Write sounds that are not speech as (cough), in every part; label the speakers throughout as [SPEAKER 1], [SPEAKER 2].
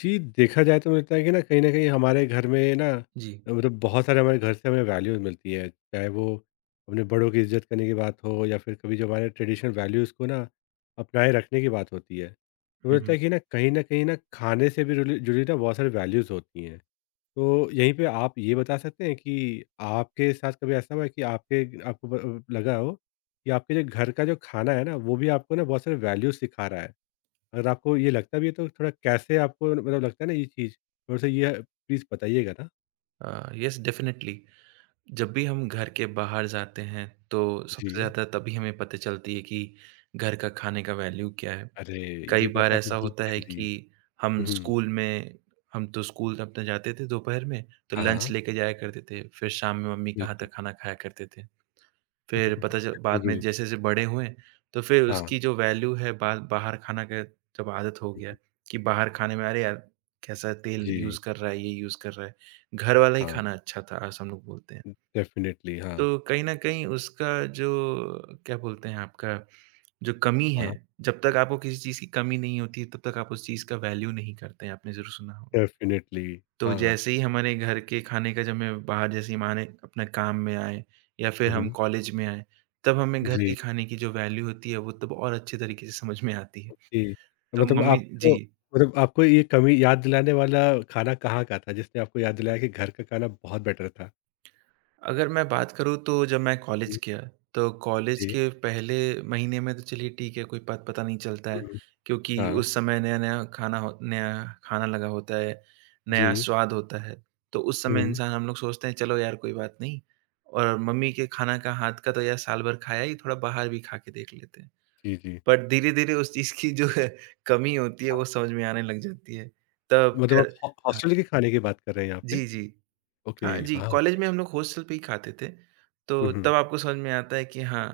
[SPEAKER 1] जी, देखा जाए तो मुझे लगता है कि ना कहीं न कहीं हमारे घर में ना
[SPEAKER 2] जी।
[SPEAKER 1] मतलब बहुत सारे हमारे घर से हमें वैल्यूज़ मिलती है। चाहे वो अपने बड़ों की इज़्ज़त करने की बात हो या फिर कभी जो हमारे ट्रेडिशनल वैल्यूज़ को ना अपनाए रखने की बात होती है। तो मुझे
[SPEAKER 2] हुँ,
[SPEAKER 1] लगता
[SPEAKER 2] हुँ।
[SPEAKER 1] है कि ना कहीं न कहीं ना खाने से भी रुली जुड़ी ना बहुत सारी वैल्यूज़ होती हैं। तो यहीं पे आप ये बता सकते हैं कि आपके साथ कभी ऐसा हुआ है कि आपके आपको लगा हो कि आपके जो घर का जो खाना है ना वो भी आपको ना बहुत सारे वैल्यूज़ सिखा रहा है? अगर आपको ये लगता भी है तो थोड़ा कैसे आपको मतलब लगता है ना ये चीज़, थोड़ा-सा ये प्लीज़ बताइएगा ना?
[SPEAKER 2] Yes definitely. जब भी हम घर के बाहर जाते हैं, तो
[SPEAKER 1] जी।
[SPEAKER 2] सबसे ज़्यादा तभी हमें पता चलती है कि घर का खाने का वैल्यू क्या है।
[SPEAKER 1] अरे!
[SPEAKER 2] कई
[SPEAKER 1] ये बात
[SPEAKER 2] बार
[SPEAKER 1] तो आपने
[SPEAKER 2] ऐसा होता
[SPEAKER 1] बिल्कुल,
[SPEAKER 2] है
[SPEAKER 1] मुझे बिल्कुल। भी
[SPEAKER 2] कि हम
[SPEAKER 1] दी। हुँ।
[SPEAKER 2] स्कूल में हम तो स्कूल अपने जाते थे दोपहर में, तो
[SPEAKER 1] हाँ,
[SPEAKER 2] लंच
[SPEAKER 1] हाँ।
[SPEAKER 2] लेके जाया करते थे, फिर शाम में मम्मी का हाथ का
[SPEAKER 1] बिल्कुल।
[SPEAKER 2] खाना खाया करते थे। फिर
[SPEAKER 1] (laughs)
[SPEAKER 2] पता चल बाद में
[SPEAKER 1] बिल्कुल।
[SPEAKER 2] जैसे-जैसे बड़े हुए, तो फिर
[SPEAKER 1] हाँ।
[SPEAKER 2] उसकी जो वैल्यू है बा बाहर खाना का जब आदत हो गया कि बाहर खाने में अरे यार! कैसा तेल
[SPEAKER 1] जी।
[SPEAKER 2] यूज़ कर रहा है, ये यूज़ कर रहा है। घर वाला ही
[SPEAKER 1] हाँ।
[SPEAKER 2] खाना अच्छा था ऐसा हम लोग बोलते हैं।
[SPEAKER 1] डेफ़िनिटली हाँ।
[SPEAKER 2] तो कहीं न कहीं उसका जो क्या बोलते हैं आपका जो कमी है,
[SPEAKER 1] हाँ।
[SPEAKER 2] जब तक आपको किसी चीज़ की कमी नहीं होती है, तब तक आप उस चीज़ का वैल्यू नहीं करते हैं, आपने ज़रूर सुना होगा।
[SPEAKER 1] डेफ़िनिटली।
[SPEAKER 2] तो
[SPEAKER 1] हाँ।
[SPEAKER 2] जैसे ही हमारे घर के खाने का जब मैं बाहर जैसे ही माने अपने काम में आए या फिर हम
[SPEAKER 1] हुँ।
[SPEAKER 2] कॉलेज में आए, तब हमें घर
[SPEAKER 1] जी।
[SPEAKER 2] के खाने की जो वैल्यू होती है, वो तब और अच्छे तरीके से समझ में आती है।
[SPEAKER 1] ओके। तो
[SPEAKER 2] तो
[SPEAKER 1] मतलब
[SPEAKER 2] मम्मी
[SPEAKER 1] आपको
[SPEAKER 2] जी।
[SPEAKER 1] मतलब आपको ये कमी याद दिलाने वाला खाना कहाँ का था जिसने आपको याद दिलाया कि घर का खाना बहुत बेटर था?
[SPEAKER 2] अगर मैं बात करूँ तो जब मैं कॉलेज
[SPEAKER 1] हुँ।
[SPEAKER 2] किया, तो कॉलेज
[SPEAKER 1] जी।
[SPEAKER 2] के पहले महीने में तो चलिए ठीक है, कोई पत पता नहीं चलता है,
[SPEAKER 1] हुँ।
[SPEAKER 2] क्योंकि
[SPEAKER 1] हाँ।
[SPEAKER 2] उस समय नया-नया खाना हो नया खाना लगा होता है, नया
[SPEAKER 1] जी।
[SPEAKER 2] स्वाद होता है। तो उस समय
[SPEAKER 1] हुँ।
[SPEAKER 2] इंसान हम लोग सोचते हैं चलो यार कोई बात नहीं और मम्मी के खाना का हाथ का तो यार साल भर खाया ही, थोड़ा बाहर भी खा के देख लेते हैं।
[SPEAKER 1] जी, जी।
[SPEAKER 2] बट धीरे-धीरे उस चीज़ की जो है कमी होती है वो समझ में आने लग जाती है। तब
[SPEAKER 1] मतलब आप
[SPEAKER 2] घर
[SPEAKER 1] हॉ
[SPEAKER 2] हाँ।
[SPEAKER 1] हॉस्टल के खाने की बात कर रहे हैं यहाँ पे?
[SPEAKER 2] जी, जी।
[SPEAKER 1] ओके,
[SPEAKER 2] हाँ जी,
[SPEAKER 1] हाँ,
[SPEAKER 2] कॉलेज में
[SPEAKER 1] बताइए।
[SPEAKER 2] हम लोग हॉस्टल पे ही खाते थे,
[SPEAKER 1] हुँ,
[SPEAKER 2] तो
[SPEAKER 1] हुँ,
[SPEAKER 2] तब आपको समझ में आता है कि हाँ,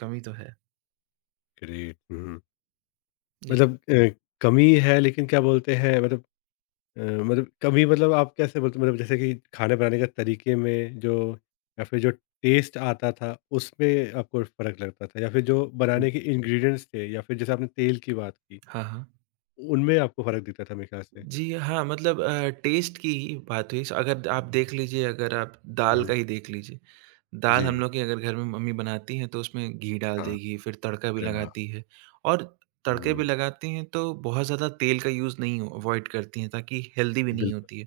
[SPEAKER 2] कमी तो है।
[SPEAKER 1] ग्रेट। हुँ, हुँ।
[SPEAKER 2] जी,
[SPEAKER 1] मतलब कमी है लेकिन क्या बोलते हैं मतलब मतलब कमी मतलब आप कैसे बोलते हैं मतलब जैसे कि खाना बनाने के तरीके में जो या फिर जो टेस्ट आता था, उसमें आपको फ़र्क लगता था? या फिर जो
[SPEAKER 2] जी।
[SPEAKER 1] बनाने के इंग्रीडिएंट्स थे या फिर जैसे आपने तेल की बात की,
[SPEAKER 2] हाँ, हाँ।
[SPEAKER 1] उनमें आपको फ़र्क दिखता था मेरे ख़्याल से?
[SPEAKER 2] जी, हाँ, मतलब टेस्ट की ही बात हुई। अगर आप देख लीजिए, अगर आप दाल
[SPEAKER 1] हुँ,
[SPEAKER 2] का ही देख लीजिए। दाल
[SPEAKER 1] जी।
[SPEAKER 2] हम लोग के अगर घर में मम्मी बनाती हैं, तो उसमें घी डाल
[SPEAKER 1] हाँ,
[SPEAKER 2] देगी, फिर तड़का भी
[SPEAKER 1] अरे वाह!
[SPEAKER 2] लगाती है और तड़के भी
[SPEAKER 1] हुँ,
[SPEAKER 2] लगाती हैं, तो बहुत ज़्यादा तेल का यूज़ नहीं हो अवॉइड करती हैं, ताकि हेल्दी भी नहीं
[SPEAKER 1] बिल्कुल।
[SPEAKER 2] होती है।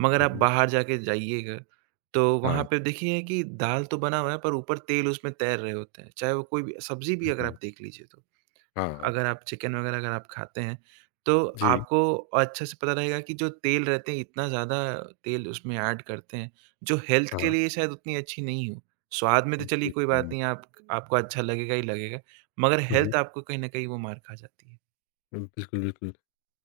[SPEAKER 2] मगर
[SPEAKER 1] हुँ,
[SPEAKER 2] आप
[SPEAKER 1] हुँ।
[SPEAKER 2] बाहर जाके जाइएगा, तो
[SPEAKER 1] हाँ,
[SPEAKER 2] वहाँ पे देखिए कि दाल तो बना हुआ है पर ऊपर तेल उसमें तैर रहे होते हैं, चाहे वो कोई भी सब्ज़ी भी अगर
[SPEAKER 1] बिल्कुल।
[SPEAKER 2] आप देख लीजिए तो।
[SPEAKER 1] हाँ,
[SPEAKER 2] अगर आप चिकन वगैरह अगर आप खाते हैं, तो
[SPEAKER 1] जी।
[SPEAKER 2] आपको अच्छे से पता रहेगा कि जो तेल रहते हैं इतना ज़्यादा तेल उसमें ऐड करते हैं, जो हेल्थ के
[SPEAKER 1] हाँ,
[SPEAKER 2] लिए शायद उतनी अच्छी नहीं हो। स्वाद में तो चलिए कोई बात
[SPEAKER 1] बिल्कुल।
[SPEAKER 2] नहीं आप आपको अच्छा लगेगा ही लगेगा, मगर
[SPEAKER 1] हुँ, हुँ।
[SPEAKER 2] हेल्थ आपको कहीं न कहीं वो मार खा जाती है।
[SPEAKER 1] बिल्कुल, बिल्कुल।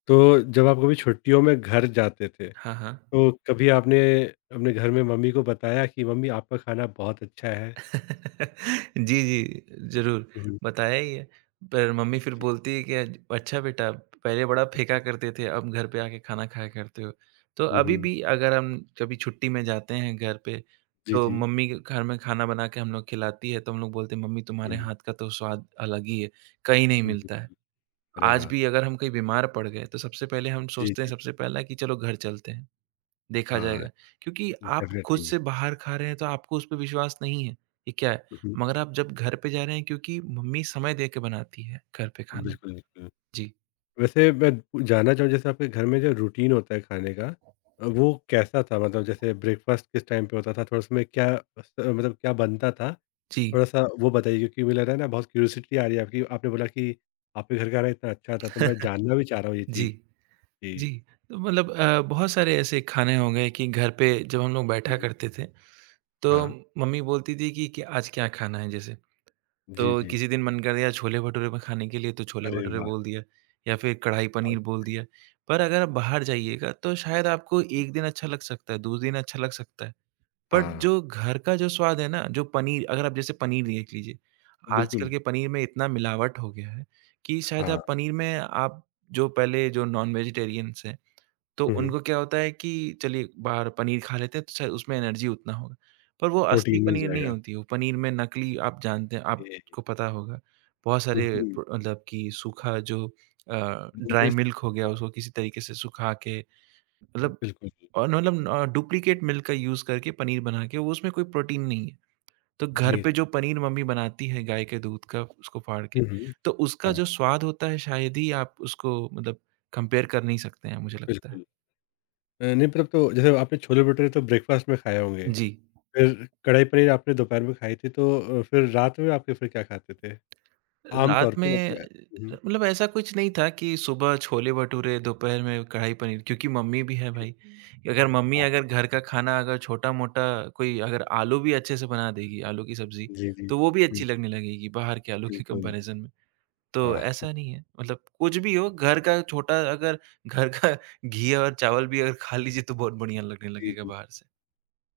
[SPEAKER 1] तो जब आप कभी छुट्टियों में घर जाते थे,
[SPEAKER 2] हाँ, हाँ।
[SPEAKER 1] तो कभी आपने अपने घर में मम्मी को बताया कि मम्मी आपका खाना बहुत अच्छा है?
[SPEAKER 2] (laughs) जी, जी, ज़रूर,
[SPEAKER 1] हुँ, हुँ।
[SPEAKER 2] बताया ही है। पर मम्मी फिर
[SPEAKER 1] जी।
[SPEAKER 2] बोलती है कि अज अच्छा बेटा, पहले बड़ा फेंका करते थे, अब घर पे आके खाना खाया करते हो। तो
[SPEAKER 1] हुँ,
[SPEAKER 2] अभी
[SPEAKER 1] हुँ।
[SPEAKER 2] भी अगर हम कभी छुट्टी में जाते हैं घर पे,
[SPEAKER 1] जी,
[SPEAKER 2] तो
[SPEAKER 1] जी।
[SPEAKER 2] मम्मी के घर में खाना बना के हम लोग खिलाती है, तो हम लोग बोलते हैं, "मम्मी तुम्हारे
[SPEAKER 1] हुँ।
[SPEAKER 2] हाथ का तो स्वाद अलग ही है, कहीं नहीं मिलता है।"
[SPEAKER 1] अरे
[SPEAKER 2] आज
[SPEAKER 1] वाह!
[SPEAKER 2] भी अगर हम कहीं बीमार पड़ गए, तो सबसे पहले हम
[SPEAKER 1] जी,
[SPEAKER 2] सोचते हैं
[SPEAKER 1] जी।
[SPEAKER 2] सबसे पहला कि चलो घर चलते हैं। देखा
[SPEAKER 1] हाँ,
[SPEAKER 2] जाएगा। क्योंकि आप खुद
[SPEAKER 1] डेफ़िनेटली।
[SPEAKER 2] से बाहर खा रहे हैं तो आपको उस पे विश्वास नहीं है, ये क्या है?
[SPEAKER 1] हुँ, हुँ।
[SPEAKER 2] मगर आप जब घर पे जा रहे हैं क्योंकि मम्मी समय दे के बनाती है घर पे खाना।
[SPEAKER 1] बिल्कुल, बिल्कुल।
[SPEAKER 2] जी,
[SPEAKER 1] वैसे मैं जानना चाहूँ जैसे आपके घर में जो रूटीन होता है खाने का वो कैसा था? मतलब जैसे ब्रेकफ़ास्ट किस टाइम पे होता था? थोड़ा उसमें क्या स मतलब क्या बनता था?
[SPEAKER 2] जी,
[SPEAKER 1] थोड़ा-सा वो बताइए क्योंकि मुझे लग रहा है ना बहुत क्यूरियोसिटी आ रही है आपकी आपने बोला कि आपके घर का खाना इतना अच्छा था तो मैं
[SPEAKER 2] (laughs)
[SPEAKER 1] जानना भी चाह रहा हूँ ये
[SPEAKER 2] जी,
[SPEAKER 1] चीज़। जी।
[SPEAKER 2] जी। तो मतलब बहुत सारे ऐसे खाने हो गए कि घर पे जब हम लोग बैठा
[SPEAKER 1] हुँ।
[SPEAKER 2] करते थे तो
[SPEAKER 1] हाँ।
[SPEAKER 2] मम्मी बोलती थी कि आज क्या खाना है जैसे।
[SPEAKER 1] जी,
[SPEAKER 2] तो
[SPEAKER 1] जी।
[SPEAKER 2] किसी दिन मन कर गया छोले-भटूरे में खाने के लिए तो
[SPEAKER 1] अरे
[SPEAKER 2] छोले-भटूरे
[SPEAKER 1] वाह!
[SPEAKER 2] बोल दिया या फिर कढ़ाई
[SPEAKER 1] और
[SPEAKER 2] पनीर बोल दिया। पर अगर आप बाहर जाइएगा तो शायद आपको 1 दिन अच्छा लग सकता है, 2 दिन अच्छा लग सकता है। बट
[SPEAKER 1] हाँ,
[SPEAKER 2] जो घर का जो स्वाद है ना, जो पनीर अगर आप जैसे पनीर देख लीजिए, आजकल
[SPEAKER 1] बिल्कुल।
[SPEAKER 2] के पनीर में इतना मिलावट हो गया है कि शायद
[SPEAKER 1] हाँ।
[SPEAKER 2] आप पनीर में आप जो पहले जो नॉन वेजिटेरियंस हैं, तो
[SPEAKER 1] हुँ, हुँ।
[SPEAKER 2] उनको क्या होता है कि चलिए बाहर पनीर खा लेते हैं तो शायद उसमें एनर्जी उतना होगा। पर वो असली
[SPEAKER 1] प्रोटीन मिल
[SPEAKER 2] पनीर नहीं
[SPEAKER 1] जाएगा।
[SPEAKER 2] होती, वो पनीर में नकली आप जानते हैं
[SPEAKER 1] ओके।
[SPEAKER 2] आपको पता होगा, बहुत
[SPEAKER 1] हुँ,
[SPEAKER 2] सारे
[SPEAKER 1] हुँ।
[SPEAKER 2] प्र मतलब कि सूखा जो ड्राई
[SPEAKER 1] जैस
[SPEAKER 2] मिल्क हो गया उसको किसी तरीके से सुखा के मतलब
[SPEAKER 1] बिल्कुल।
[SPEAKER 2] और न मतलब डुप्लीकेट मिल्क का यूज़ करके पनीर बना के वो उसमें कोई प्रोटीन नहीं है। तो घर
[SPEAKER 1] जी,
[SPEAKER 2] पे जो
[SPEAKER 1] जी।
[SPEAKER 2] पनीर मम्मी बनाती है गाय के दूध का उसको फाड़ के,
[SPEAKER 1] हुँ, हुँ।
[SPEAKER 2] तो उसका
[SPEAKER 1] हाँ,
[SPEAKER 2] जो स्वाद होता है शायद ही आप उसको मतलब कंपेयर कर नहीं सकते हैं मुझे लगता है।
[SPEAKER 1] बिल्कुल। नहीं मतलब तो जैसे आपने छोले-भटूरे तो ब्रेकफ़ास्ट में खाए होंगे,
[SPEAKER 2] जी।
[SPEAKER 1] फिर कढ़ाई पनीर आपने दोपहर में खाई थी तो फिर रात में आपके फिर क्या खाते थे? आम तौर
[SPEAKER 2] रात
[SPEAKER 1] पे
[SPEAKER 2] में
[SPEAKER 1] मतलब हुँ,
[SPEAKER 2] मतलब ऐसा कुछ नहीं था कि सुबह छोले-भटूरे, दोपहर में कढ़ाई पनीर क्योंकि मम्मी भी है
[SPEAKER 1] जी,
[SPEAKER 2] भाई। अगर मम्मी
[SPEAKER 1] हाँ,
[SPEAKER 2] अगर घर का खाना अगर छोटा-मोटा कोई अगर आलू भी अच्छे से बना देगी, आलू की सब्ज़ी,
[SPEAKER 1] जी, जी।
[SPEAKER 2] तो वो भी
[SPEAKER 1] हुँ,
[SPEAKER 2] अच्छी लगने लगेगी बाहर के आलू के (laughs)
[SPEAKER 1] बिल्कुल,
[SPEAKER 2] कंपैरिज़न में। तो
[SPEAKER 1] हाँ,
[SPEAKER 2] ऐसा नहीं है, मतलब कुछ भी हो घर का छोटा अगर घर का घी और चावल भी अगर खा लीजिए तो बहुत बढ़िया लगने
[SPEAKER 1] जी,
[SPEAKER 2] लगेगा
[SPEAKER 1] जी।
[SPEAKER 2] बाहर से।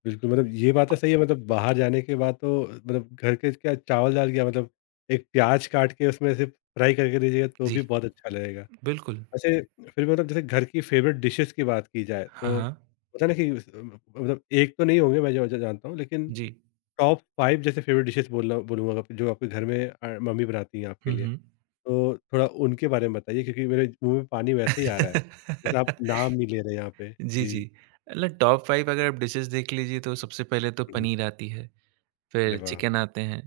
[SPEAKER 1] बिल्कुल, मतलब ये बात तो सही है मतलब बाहर जाने के बाद तो मतलब घर के क्या चावल-दाल क्या मतलब एक प्याज़ काट के उसमें से फ्राई करके दीजिएगा तो
[SPEAKER 2] जी।
[SPEAKER 1] भी बहुत अच्छा लगेगा।
[SPEAKER 2] बिल्कुल।
[SPEAKER 1] वैसे फिर भी मतलब जैसे घर की फ़ेवरेट डिशेज़ की बात की जाए
[SPEAKER 2] हाँ,
[SPEAKER 1] तो
[SPEAKER 2] हाँ।
[SPEAKER 1] होता है ना कि मतलब एक तो नहीं होंगे मैं जो जो जानता हूँ लेकिन
[SPEAKER 2] जी।
[SPEAKER 1] टॉप 5 जैसे फेवरेट डिशेज़ बोला बोलूँगा आप जो आपके घर में मम्मी बनाती हैं आपके
[SPEAKER 2] हुँ,
[SPEAKER 1] लिए।
[SPEAKER 2] हुँ।
[SPEAKER 1] तो थोड़ा उनके बारे में बताइए क्योंकि मेरे मुँह में पानी वैसे ही आ रहा है। जैसे आप
[SPEAKER 2] (laughs)
[SPEAKER 1] नाम नहीं ले रहे यहाँ पे।
[SPEAKER 2] जी,
[SPEAKER 1] जी।
[SPEAKER 2] जी। मतलब टॉप 5 अगर आप डिशेज़ देख लीजिए तो सबसे पहले तो
[SPEAKER 1] हुँ, हुँ।
[SPEAKER 2] पनीर आती है,
[SPEAKER 1] अरे
[SPEAKER 2] फिर
[SPEAKER 1] वाह!
[SPEAKER 2] चिकन आते हैं,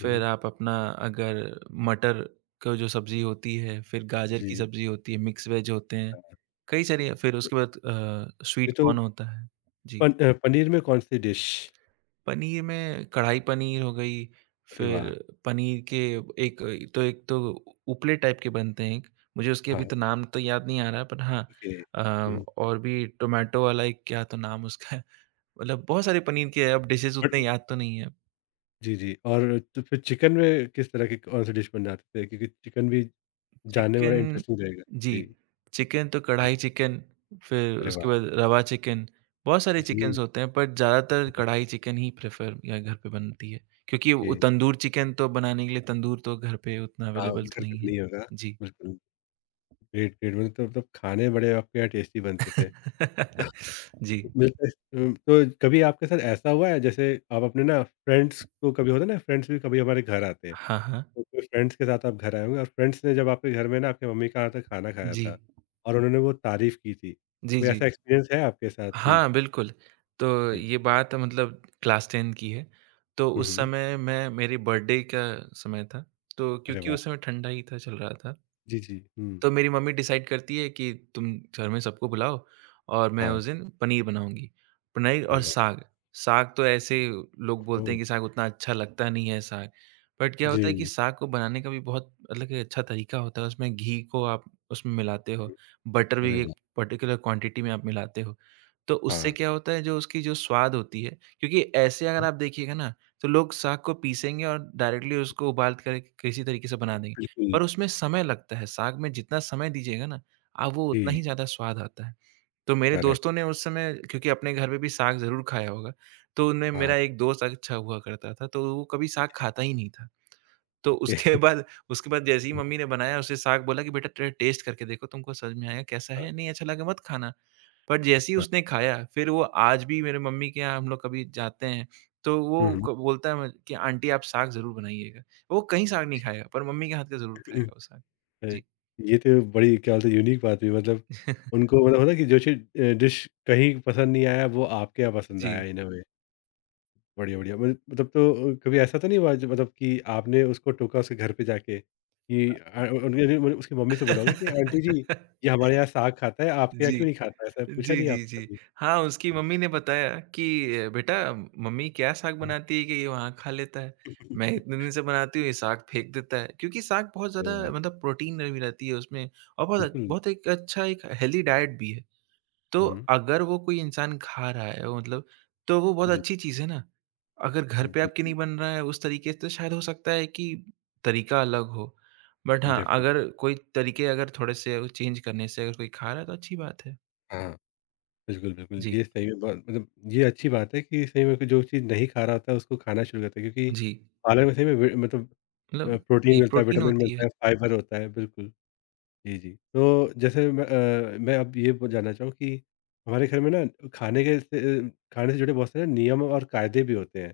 [SPEAKER 1] हुँ,
[SPEAKER 2] फिर
[SPEAKER 1] हुँ।
[SPEAKER 2] आप अपना अगर मटर का जो सब्ज़ी होती है, फिर गाजर की
[SPEAKER 1] जी।
[SPEAKER 2] सब्ज़ी होती है, मिक्स वेज होते हैं, कई सारी फिर
[SPEAKER 1] तो
[SPEAKER 2] उसके बाद
[SPEAKER 1] ये
[SPEAKER 2] स्वीट
[SPEAKER 1] तो
[SPEAKER 2] कॉर्न होता है। जी।
[SPEAKER 1] पनीर में कौन-सी डिश?
[SPEAKER 2] पनीर में कढ़ाई पनीर हो गई,
[SPEAKER 1] अरे
[SPEAKER 2] फिर
[SPEAKER 1] वाह!
[SPEAKER 2] पनीर के एक एक तो उपले टाइप के बनते हैं एक, मुझे उसके अभी
[SPEAKER 1] हाँ,
[SPEAKER 2] तो नाम तो याद नहीं आ रहा है, पर हाँ
[SPEAKER 1] ओके।
[SPEAKER 2] अ,
[SPEAKER 1] हुँ, हुँ।
[SPEAKER 2] और भी टोमेटो वाला एक क्या तो नाम उसका है, मतलब बहुत सारे पनीर के अब डिशेज़
[SPEAKER 1] बट
[SPEAKER 2] उतने याद तो नहीं है।
[SPEAKER 1] जी, जी और तो फिर चिकन में किस तरह की कौन-सी डिश बनाते थे? क्योंकि चिकन भी जानने में बड़ा
[SPEAKER 2] चिकन
[SPEAKER 1] इंटरेस्टिंग रहेगा।
[SPEAKER 2] जी,
[SPEAKER 1] जी।
[SPEAKER 2] चिकन तो
[SPEAKER 1] हुँ,
[SPEAKER 2] कढ़ाई चिकन, फिर
[SPEAKER 1] अरे
[SPEAKER 2] उसके
[SPEAKER 1] वाह!
[SPEAKER 2] बाद रवा चिकन, बहुत सारे
[SPEAKER 1] जी।
[SPEAKER 2] चिकन्स होते हैं, बट ज़्यादातर
[SPEAKER 1] हुँ,
[SPEAKER 2] कढ़ाई चिकन ही प्रेफ़र या घर पे बनती है। क्योंकि
[SPEAKER 1] ओके।
[SPEAKER 2] वो तंदूर चिकन तो बनाने के लिए तंदूर तो घर पे उतना
[SPEAKER 1] हाँ,
[SPEAKER 2] अवेलेबल तो
[SPEAKER 1] घर पे
[SPEAKER 2] नहीं
[SPEAKER 1] तो
[SPEAKER 2] है।
[SPEAKER 1] नहीं होगा।
[SPEAKER 2] जी।
[SPEAKER 1] बिल्कुल। ग्रेट मतलब तो मतलब खाने बड़े आपके यहाँ टेस्टी बनते थे।
[SPEAKER 2] (laughs) जी।
[SPEAKER 1] मिलते तो कभी आपके साथ ऐसा हुआ है जैसे आप अपने ना फ्रेंड्स को कभी होता है ना फ्रेंड्स भी कभी हमारे घर आते हैं।
[SPEAKER 2] हाँ, हाँ।
[SPEAKER 1] तो कोई फ्रेंड्स के साथ आप घर आए होंगे और फ्रेंड्स ने जब आपके घर में ना आपकी मम्मी का हाथ का खाना खाया
[SPEAKER 2] जी।
[SPEAKER 1] था और उन्होंने वो तारीफ़ की थी।
[SPEAKER 2] जी,
[SPEAKER 1] कोई
[SPEAKER 2] जी।
[SPEAKER 1] ऐसा एक्सपीरियंस है आपके साथ भी?
[SPEAKER 2] हाँ, बिल्कुल। तो
[SPEAKER 1] जी।
[SPEAKER 2] ये बात मतलब क्लास 10 की है, तो
[SPEAKER 1] हुँ,
[SPEAKER 2] उस
[SPEAKER 1] हुँ।
[SPEAKER 2] समय मैं मेरे बर्थडे का समय था, तो
[SPEAKER 1] अरे
[SPEAKER 2] क्योंकि
[SPEAKER 1] वाह!
[SPEAKER 2] उस समय ठंडा ही था, चल रहा था।
[SPEAKER 1] जी, जी। हुँ।
[SPEAKER 2] तो मेरी मम्मी डिसाइड करती है कि तुम घर में सबको बुलाओ और मैं
[SPEAKER 1] हाँ।
[SPEAKER 2] उस दिन पनीर बनाऊँगी। पनीर
[SPEAKER 1] अरे
[SPEAKER 2] और
[SPEAKER 1] वाह!
[SPEAKER 2] साग, साग तो ऐसे लोग बोलते
[SPEAKER 1] ओह!
[SPEAKER 2] हैं कि साग उतना अच्छा लगता नहीं है साग। बट क्या होता
[SPEAKER 1] जी,
[SPEAKER 2] है कि
[SPEAKER 1] जी।
[SPEAKER 2] साग को बनाने का भी बहुत मतलब कि अच्छा तरीका होता है, उसमें घी को आप उसमें मिलाते हो,
[SPEAKER 1] हुँ,
[SPEAKER 2] बटर
[SPEAKER 1] अरे
[SPEAKER 2] भी
[SPEAKER 1] वाह!
[SPEAKER 2] एक पर्टिकुलर क्वांटिटी में आप मिलाते हो। तो उससे
[SPEAKER 1] हाँ।
[SPEAKER 2] क्या होता है जो उसकी जो स्वाद होती है क्योंकि ऐसे अगर
[SPEAKER 1] हुँ,
[SPEAKER 2] आप देखिएगा ना, तो लोग साग को पीसेंगे और डायरेक्टली उसको उबाल कर किसी तरीके से बना देंगे।
[SPEAKER 1] बिल्कुल।
[SPEAKER 2] पर उसमें समय लगता है, साग में जितना समय दीजिएगा ना, आप वो उतना
[SPEAKER 1] जी,
[SPEAKER 2] ही ज़्यादा स्वाद आता है। तो मेरे
[SPEAKER 1] करेक्ट।
[SPEAKER 2] दोस्तों ने उस समय क्योंकि अपने घर में भी साग ज़रूर खाया होगा, तो उनमें
[SPEAKER 1] हाँ,
[SPEAKER 2] मेरा एक दोस्त अच्छा हुआ करता था, तो वो कभी साग खाता ही नहीं था। तो
[SPEAKER 1] ओके।
[SPEAKER 2] उसके (laughs) बाद उसके बाद जैसे ही
[SPEAKER 1] (laughs)
[SPEAKER 2] मम्मी ने बनाया, उसे साग बोला कि, "बेटा टे टेस्ट करके देखो, तुमको समझ में आएगा कैसा है
[SPEAKER 1] हाँ,
[SPEAKER 2] या नहीं अच्छा लगा मत खाना।" पर जैसे ही
[SPEAKER 1] अच्छा।
[SPEAKER 2] उसने खाया फिर वो आज भी मेरे मम्मी के यहाँ हम लोग कभी जाते हैं तो वो
[SPEAKER 1] हुँ, हुँ।
[SPEAKER 2] क बोलता है म कि आंटी आप साग ज़रूर बनाइएगा। वो कहीं साग नहीं खाएगा पर मम्मी के हाथ का ज़रूर
[SPEAKER 1] (laughs)
[SPEAKER 2] खाएगा वो साग।
[SPEAKER 1] अरे!
[SPEAKER 2] जी।
[SPEAKER 1] ये तो बड़ी क्या बोलते हैं यूनिक बात हुई मतलब
[SPEAKER 2] (laughs)
[SPEAKER 1] उनको मतलब होता है कि जो चीज़ डिश कहीं पसंद नहीं आया वो आपके यहाँ पसंद
[SPEAKER 2] जी।
[SPEAKER 1] आया इन अ वे। बढ़िया मत मतलब तो कभी ऐसा तो नहीं हुआ जो मतलब कि आपने उसको टोका उसके घर पे जाके कि उनके लिए मतलब उसकी मम्मी से बोला होगा कि आंटी
[SPEAKER 2] (laughs)
[SPEAKER 1] जी ये हमारे यहाँ साग खाता है, आपके यहाँ
[SPEAKER 2] जी।
[SPEAKER 1] क्यों नहीं खाता? ऐसा पूछा
[SPEAKER 2] जी,
[SPEAKER 1] नहीं
[SPEAKER 2] जी,
[SPEAKER 1] आपने
[SPEAKER 2] जी।
[SPEAKER 1] कभी?
[SPEAKER 2] हाँ, उसकी
[SPEAKER 1] हुँ,
[SPEAKER 2] मम्मी ने बताया कि बेटा मम्मी क्या साग
[SPEAKER 1] हुँ।
[SPEAKER 2] बनाती है कि ये वहाँ खा लेता है। मैं इतने दिन से बनाती हूँ ये साग फेंक देता है। क्योंकि साग बहुत
[SPEAKER 1] अरे
[SPEAKER 2] ज़्यादा
[SPEAKER 1] वाह!
[SPEAKER 2] मतलब प्रोटीन भी रहती है उसमें और बहुत
[SPEAKER 1] बिल्कुल।
[SPEAKER 2] बहुत एक अच्छा एक हेल्दी डाइट भी है।
[SPEAKER 1] हुँ,
[SPEAKER 2] तो
[SPEAKER 1] हुँ।
[SPEAKER 2] अगर वो कोई इंसान खा रहा है वो मतलब तो वो बहुत
[SPEAKER 1] जी,
[SPEAKER 2] अच्छी चीज़ है ना। अगर घर पे आपके
[SPEAKER 1] बिल्कुल।
[SPEAKER 2] नहीं बन रहा है उस तरीके से तो शायद हो सकता है कि तरीका अलग हो। बट हाँ, अगर
[SPEAKER 1] डेफ़िनिटली।
[SPEAKER 2] कोई तरीके अगर थोड़े से चेंज करने से अगर कोई खा रहा है तो अच्छी बात है।
[SPEAKER 1] हाँ। बिल्कुल, बिल्कुल।
[SPEAKER 2] जी,
[SPEAKER 1] ये सही में बहुत मतलब ये अच्छी बात है कि सही में जो चीज़ नहीं खा रहा होता है उसको खाना शुरू करते हैं क्योंकि
[SPEAKER 2] जी।
[SPEAKER 1] पालक में सही में वि मतलब
[SPEAKER 2] मतलब
[SPEAKER 1] प्रोटीन
[SPEAKER 2] जी,
[SPEAKER 1] मिलता है,
[SPEAKER 2] प्रोटीन
[SPEAKER 1] विटामिन
[SPEAKER 2] होती है।
[SPEAKER 1] मिलता है, फाइबर होता है, बिल्कुल। जी, जी। तो जैसे मैं अब ये ब जानना चाहूँ कि हमारे घर में ना खाने से जुड़े बहुत सारे नियम और कायदे भी होते हैं।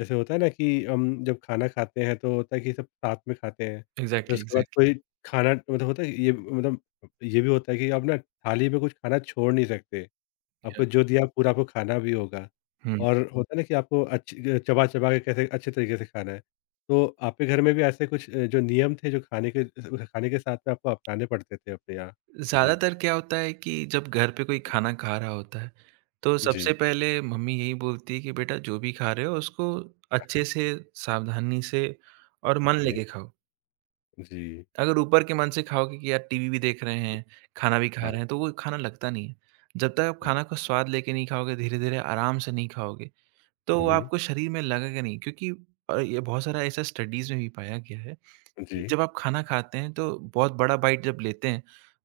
[SPEAKER 1] जैसे होता है ना कि हम जब खाना खाते हैं तो होता है कि सब साथ में खाते हैं। फिर
[SPEAKER 2] एग्ज़ैक्टली,
[SPEAKER 1] उसके बाद
[SPEAKER 2] एग्ज़ैक्टली।
[SPEAKER 1] कोई खाना मतलब होता है ये मतलब ये भी होता है कि आप ना थाली में कुछ खाना छोड़ नहीं सकते।
[SPEAKER 2] या
[SPEAKER 1] आपको जो दिया पूरा आपको खाना भी होगा
[SPEAKER 2] हुँ।
[SPEAKER 1] और हुँ। होता है ना कि आपको अच्छी चबा-चबा के कैसे अच्छे तरीके से खाना है। तो आपके घर में भी ऐसे कुछ जो नियम थे जो खाने के साथ में आपको अपनाने पड़ते थे अपने यहाँ? जी।
[SPEAKER 2] ज़्यादातर क्या होता है कि जब घर पे कोई खाना खा रहा होता है, तो
[SPEAKER 1] जी।
[SPEAKER 2] सबसे पहले मम्मी यही बोलती है कि बेटा जो भी खा रहे हो उसको
[SPEAKER 1] हाँ,
[SPEAKER 2] अच्छे
[SPEAKER 1] हाँ।
[SPEAKER 2] से, सावधानी से और मन
[SPEAKER 1] ओके।
[SPEAKER 2] लेके खाओ।
[SPEAKER 1] जी।
[SPEAKER 2] अगर ऊपर के मन से खाओगे कि यार टीवी भी देख रहे हैं, खाना भी खा
[SPEAKER 1] हाँ।
[SPEAKER 2] रहे हैं, तो वो खाना लगता नहीं है। जब तक आप खाना का स्वाद लेके नहीं खाओगे, धीरे-धीरे आराम से नहीं खाओगे, तो
[SPEAKER 1] हुँ,
[SPEAKER 2] वो
[SPEAKER 1] हुँ।
[SPEAKER 2] आपको शरीर में लगेगा नहीं, क्योंकि ये बहुत सारा ऐसा स्टडीज़ में भी पाया गया है कि
[SPEAKER 1] जी।
[SPEAKER 2] जब आप खाना खाते हैं तो बहुत बड़ा बाइट जब लेते हैं,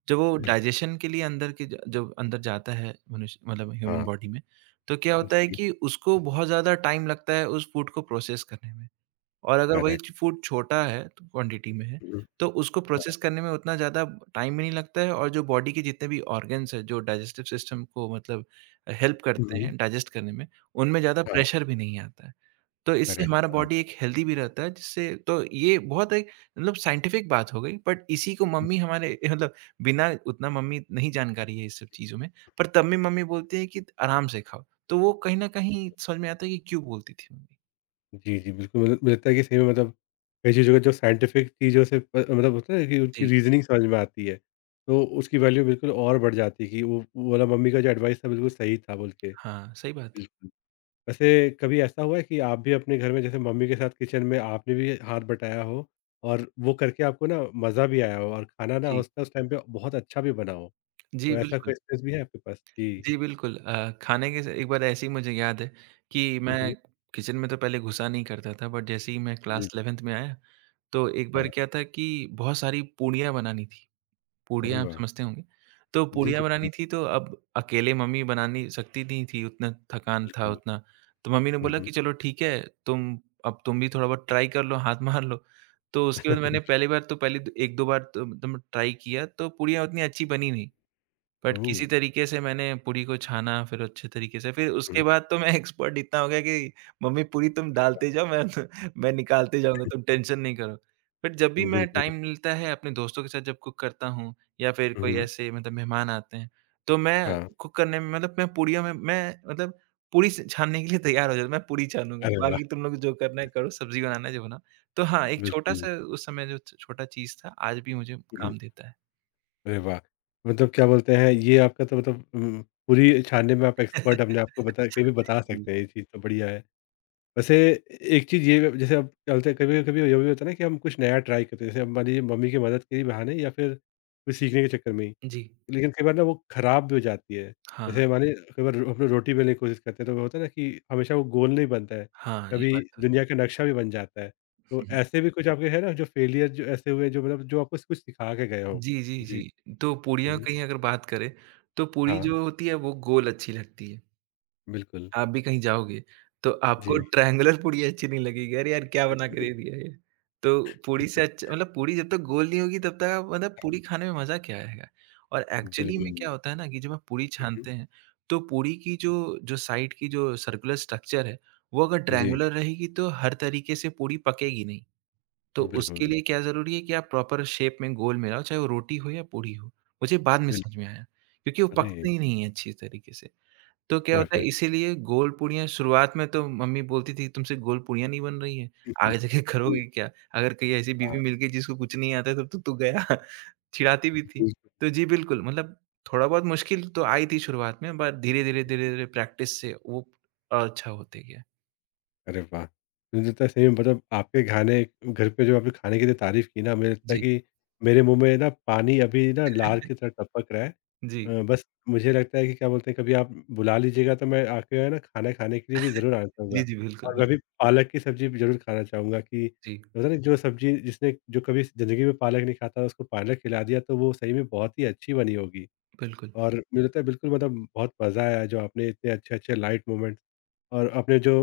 [SPEAKER 2] जब वो
[SPEAKER 1] बिल्कुल।
[SPEAKER 2] डाइजेशन के लिए अंदर के ज जब अंदर जाता है मनुष्य मतलब ह्यूमन
[SPEAKER 1] हाँ।
[SPEAKER 2] बॉडी में, तो क्या होता है
[SPEAKER 1] जी।
[SPEAKER 2] कि उसको बहुत ज़्यादा टाइम लगता है उस फूड को प्रोसेस करने में। और अगर वही च
[SPEAKER 1] करेक्ट।
[SPEAKER 2] फूड छोटा है तो क्वांटिटी में है,
[SPEAKER 1] हुँ,
[SPEAKER 2] तो उसको
[SPEAKER 1] हाँ।
[SPEAKER 2] प्रोसेस करने में उतना ज़्यादा टाइम भी नहीं लगता है, और जो बॉडी के जितने भी ऑर्गन्स हैं, जो डाइजेस्टिव सिस्टम को मतलब हेल्प
[SPEAKER 1] हुँ,
[SPEAKER 2] करते
[SPEAKER 1] हुँ।
[SPEAKER 2] हैं डाइजेस्ट करने में, उनमें ज़्यादा
[SPEAKER 1] हाँ,
[SPEAKER 2] प्रेशर भी नहीं आता है। तो इससे
[SPEAKER 1] करेक्ट।
[SPEAKER 2] हमारा
[SPEAKER 1] हाँ।
[SPEAKER 2] बॉडी एक हेल्दी भी रहता है, जिससे तो ये बहुत एक मतलब साइंटिफिक बात हो गई, बट इसी को मम्मी हमारे (laughs) मतलब बिना उतना मम्मी नहीं जानकारी है इस सब चीज़ों में, पर तब भी मम्मी बोलती है कि आराम से खाओ, तो वो कहीं न कहीं समझ में आता है कि क्यों बोलती थी मम्मी।
[SPEAKER 1] जी, जी, बिल्कुल, मतलब मुझे लगता है कि सही में मतलब कई चीज़ों का जो साइंटिफिक चीज़ों से प मतलब होता है ना कि उनकी
[SPEAKER 2] जी,
[SPEAKER 1] रीज़निंग समझ में आती है, तो उसकी वैल्यू बिल्कुल और बढ़ जाती है कि वो वाला मम्मी का जो एडवाइस था बिल्कुल सही था बोल के।
[SPEAKER 2] हाँ, सही बात है।
[SPEAKER 1] बिल्कुल। वैसे कभी ऐसा हुआ है कि आप भी अपने घर में जैसे मम्मी के साथ किचन में आपने भी हाथ बटाया हो और वो करके आपको ना मज़ा भी आया हो और खाना ना हो
[SPEAKER 2] जी,
[SPEAKER 1] सकता है उस टाइम पे बहुत अच्छा भी बना हो? तो
[SPEAKER 2] जी
[SPEAKER 1] ऐसा कोई
[SPEAKER 2] बिल्कुल।
[SPEAKER 1] एक्सपीरियंस भी है आपके पास? जी।
[SPEAKER 2] जी बिल्कुल। खाने के स एक बार ऐसे ही मुझे याद है कि
[SPEAKER 1] हुँ,
[SPEAKER 2] मैं
[SPEAKER 1] हुँ।
[SPEAKER 2] किचन में तो पहले घुसा नहीं करता था, बट जैसे ही मैं
[SPEAKER 1] जी,
[SPEAKER 2] क्लास
[SPEAKER 1] जी।
[SPEAKER 2] 11th में आया, तो एक बार
[SPEAKER 1] हाँ,
[SPEAKER 2] क्या था कि बहुत सारी पूड़ियाँ बनानी थी।
[SPEAKER 1] अरे
[SPEAKER 2] पूड़ियाँ आप
[SPEAKER 1] वाह!
[SPEAKER 2] समझते होंगे। तो
[SPEAKER 1] जी,
[SPEAKER 2] पूड़ियाँ
[SPEAKER 1] जी,
[SPEAKER 2] बनानी थी, तो अब अकेले मम्मी बनानी सकती नहीं थी, उतना थकान था
[SPEAKER 1] बिल्कुल।
[SPEAKER 2] उतना। तो मम्मी ने
[SPEAKER 1] हुँ,
[SPEAKER 2] बोला
[SPEAKER 1] हुँ।
[SPEAKER 2] कि चलो ठीक है, तुम अब तुम भी थोड़ा बहुत ट्राई कर लो, हाथ मार लो। तो उसके बाद
[SPEAKER 1] हुँ।
[SPEAKER 2] मैंने
[SPEAKER 1] (laughs)
[SPEAKER 2] पहली बार तो पहली 1-2 बार तो मतलब ट्राई किया, तो पूड़ियाँ उतनी अच्छी बनी नहीं। But
[SPEAKER 1] oh!
[SPEAKER 2] किसी तरीके से मैंने पूरी को छाना फिर अच्छे तरीके से, फिर उसके बाद तो मैं (laughs) एक्सपर्ट इतना हो गया कि मम्मी, पूरी तुम डालते जाओ, मैं निकालते जाऊँगा, तुम टेंशन नहीं करो। बट जब भी मैं
[SPEAKER 1] बिल्कुल।
[SPEAKER 2] टाइम मिलता है अपने दोस्तों के साथ जब कुक करता हूँ, या फिर कोई
[SPEAKER 1] हुँ,
[SPEAKER 2] ऐसे मतलब मेहमान आते हैं, तो मैं
[SPEAKER 1] हाँ।
[SPEAKER 2] कुक करने में मतलब मैं पूरियों में मैं मतलब पूरी स छानने के लिए तैयार हो जाता हूँ। मैं पूरी छानूँगा,
[SPEAKER 1] अरे वाह!
[SPEAKER 2] बाकी तुम लोग जो करना है करो, सब्ज़ी बनाना है जो बनाओ। तो हाँ, एक
[SPEAKER 1] बिल्कुल।
[SPEAKER 2] छोटा-सा उस समय जो छ छोटा चीज़ था, आज भी मुझे
[SPEAKER 1] हुँ,
[SPEAKER 2] काम देता है।
[SPEAKER 1] अरे वाह! मतलब क्या बोलते हैं ये आपका तो मतलब पूरी छानने में आप एक्सपर्ट अपने आप
[SPEAKER 2] (laughs)
[SPEAKER 1] को बता कहीं भी बता
[SPEAKER 2] जी।
[SPEAKER 1] सकते हैं ये चीज़ तो बढ़िया है। वैसे एक चीज़ ये जैसे अब क्या बोलते हैं कभी-कभी ये भी होता है ना कि हम कुछ नया ट्राई करते हैं। जैसे अब मान लीजिए मम्मी की मदद के ही बहाने या फिर कुछ सीखने के चक्कर में ही।
[SPEAKER 2] जी।
[SPEAKER 1] लेकिन कई बार ना वो खराब भी हो जाती है।
[SPEAKER 2] हाँ,
[SPEAKER 1] जैसे मानिए कई बार हम लोग रोटी बेलने की कोशिश करते हैं तो वो होता है ना कि हमेशा वो गोल नहीं बनता है,
[SPEAKER 2] हाँ, ये
[SPEAKER 1] कभी
[SPEAKER 2] बात तो
[SPEAKER 1] दुनिया का नक्शा भी बन जाता है। तो
[SPEAKER 2] है। (laughs)
[SPEAKER 1] ऐसे भी कुछ आपके है ना जो फेलियर जो ऐसे हुए जो मतलब जो आपको कुछ सिखा के गए हों?
[SPEAKER 2] जी, जी,
[SPEAKER 1] जी।
[SPEAKER 2] जी। तो पूड़ियों
[SPEAKER 1] हुँ।
[SPEAKER 2] की ही अगर बात करें, तो पूड़ी
[SPEAKER 1] हाँ,
[SPEAKER 2] जो होती है वो गोल अच्छी लगती है।
[SPEAKER 1] बिल्कुल।
[SPEAKER 2] आप भी कहीं जाओगे, तो आपको
[SPEAKER 1] जी।
[SPEAKER 2] ट्रायंगुलर पूड़ी अच्छी नहीं लगेगी, अरे यार, क्या बना के दे
[SPEAKER 1] (laughs)
[SPEAKER 2] दिया ये। तो पूड़ी से अच्छा मतलब पूड़ी जब तक गोल नहीं होगी, तब तक आप मतलब पूड़ी खाने में मज़ा क्या आएगा? और एक्चुअली में
[SPEAKER 1] बिल्कुल।
[SPEAKER 2] क्या होता है ना कि जब आप पूड़ी
[SPEAKER 1] हुँ, हुँ।
[SPEAKER 2] छानते हैं, तो पूड़ी की जो जो साइड की जो सर्कुलर स्ट्रक्चर है, वो अगर
[SPEAKER 1] जी,
[SPEAKER 2] ट्रायंगुलर रहेगी, तो हर तरीके से पूड़ी पकेगी नहीं। तो उसके
[SPEAKER 1] बिल्कुल।
[SPEAKER 2] लिए क्या ज़रूरी है कि आप प्रॉपर शेप में, गोल में लाओ, चाहे वो रोटी हो या पूड़ी हो। मुझे बाद में
[SPEAKER 1] बिल
[SPEAKER 2] समझ में आया, क्योंकि वो
[SPEAKER 1] अरे!
[SPEAKER 2] पकते ही नहीं है अच्छी तरीके से। तो क्या होता है,
[SPEAKER 1] डेफिनेटली।
[SPEAKER 2] इसीलिए गोल पूड़ियाँ शुरुआत में तो मम्मी बोलती थी, तुमसे गोल पूड़ियाँ नहीं बन रही हैं, आगे जाके (laughs)
[SPEAKER 1] (laughs) जी,
[SPEAKER 2] करोगी क्या? अगर कहीं ऐसी
[SPEAKER 1] हाँ।
[SPEAKER 2] बीवी मिल गई जिसको कुछ नहीं आता है, तब तो तू गया। (laughs) चिढ़ाती भी थी। तो जी बिल्कुल, मतलब थोड़ा बहुत मुश्किल तो आई थी शुरुआत में, बट धीरे-धीरे, धीरे-धीरे प्रैक्टिस से वो और अच्छा होते गया।
[SPEAKER 1] अरे वाह! मुझे लगता है सही में मतलब आपके खाने घर पे जो आपने खाने की जो तारीफ़ की ना, मुझे लगता है
[SPEAKER 2] जी।
[SPEAKER 1] कि मेरे मुँह में ना पानी अभी ना लार की
[SPEAKER 2] (laughs)
[SPEAKER 1] तरह टपक रहा है।
[SPEAKER 2] जी।
[SPEAKER 1] बस मुझे लगता है कि क्या बोलते हैं कभी आप बुला लीजिएगा तो मैं आके है ना खाना खाने के लिए भी ज़रूर आना
[SPEAKER 2] जी,
[SPEAKER 1] चाहूँगा।
[SPEAKER 2] जी, बिल्कुल,
[SPEAKER 1] और मैं
[SPEAKER 2] बिल्कुल।
[SPEAKER 1] भी पालक की सब्ज़ी भी ज़रूर खाना चाहूँगा कि
[SPEAKER 2] जी,
[SPEAKER 1] पता नहीं जो सब्ज़ी जिसने जो कभी ज़िंदगी में पालक नहीं खाता उसको पालक खिला दिया तो वो सही में बहुत ही अच्छी बनी होगी।
[SPEAKER 2] बिल्कुल।
[SPEAKER 1] और मुझे लगता है बिल्कुल मतलब बहुत मज़ा आया जो आपने इतने अच्छे-अच्छे लाइट मोमेंट्स और आपने जो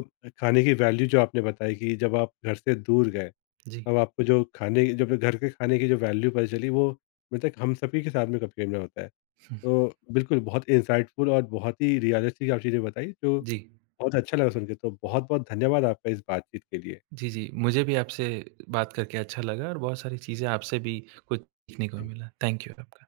[SPEAKER 1] खाने की वैल्यू जो आपने बताई कि जब आप घर से दूर गए,
[SPEAKER 2] जी।
[SPEAKER 1] तब आपको जो खाने जब घर के खाने की जो वैल्यू पता चली वो मतलब हम सभी के साथ में कभी-कभी ना होता है।
[SPEAKER 2] हुँ।
[SPEAKER 1] तो बिल्कुल बहुत इंसाइटफुल और बहुत ही रियलिस्टिक आप चीज़ें बताई, जो
[SPEAKER 2] जी,
[SPEAKER 1] बहुत अच्छा लगा सुन के। तो बहुत-बहुत धन्यवाद आपका इस बातचीत के लिए।
[SPEAKER 2] जी, जी। मुझे भी आपसे बात करके अच्छा लगा और बहुत सारी चीज़ें आपसे भी कुछ सीखने को
[SPEAKER 1] जी।
[SPEAKER 2] मिला। थैंक यू आपका।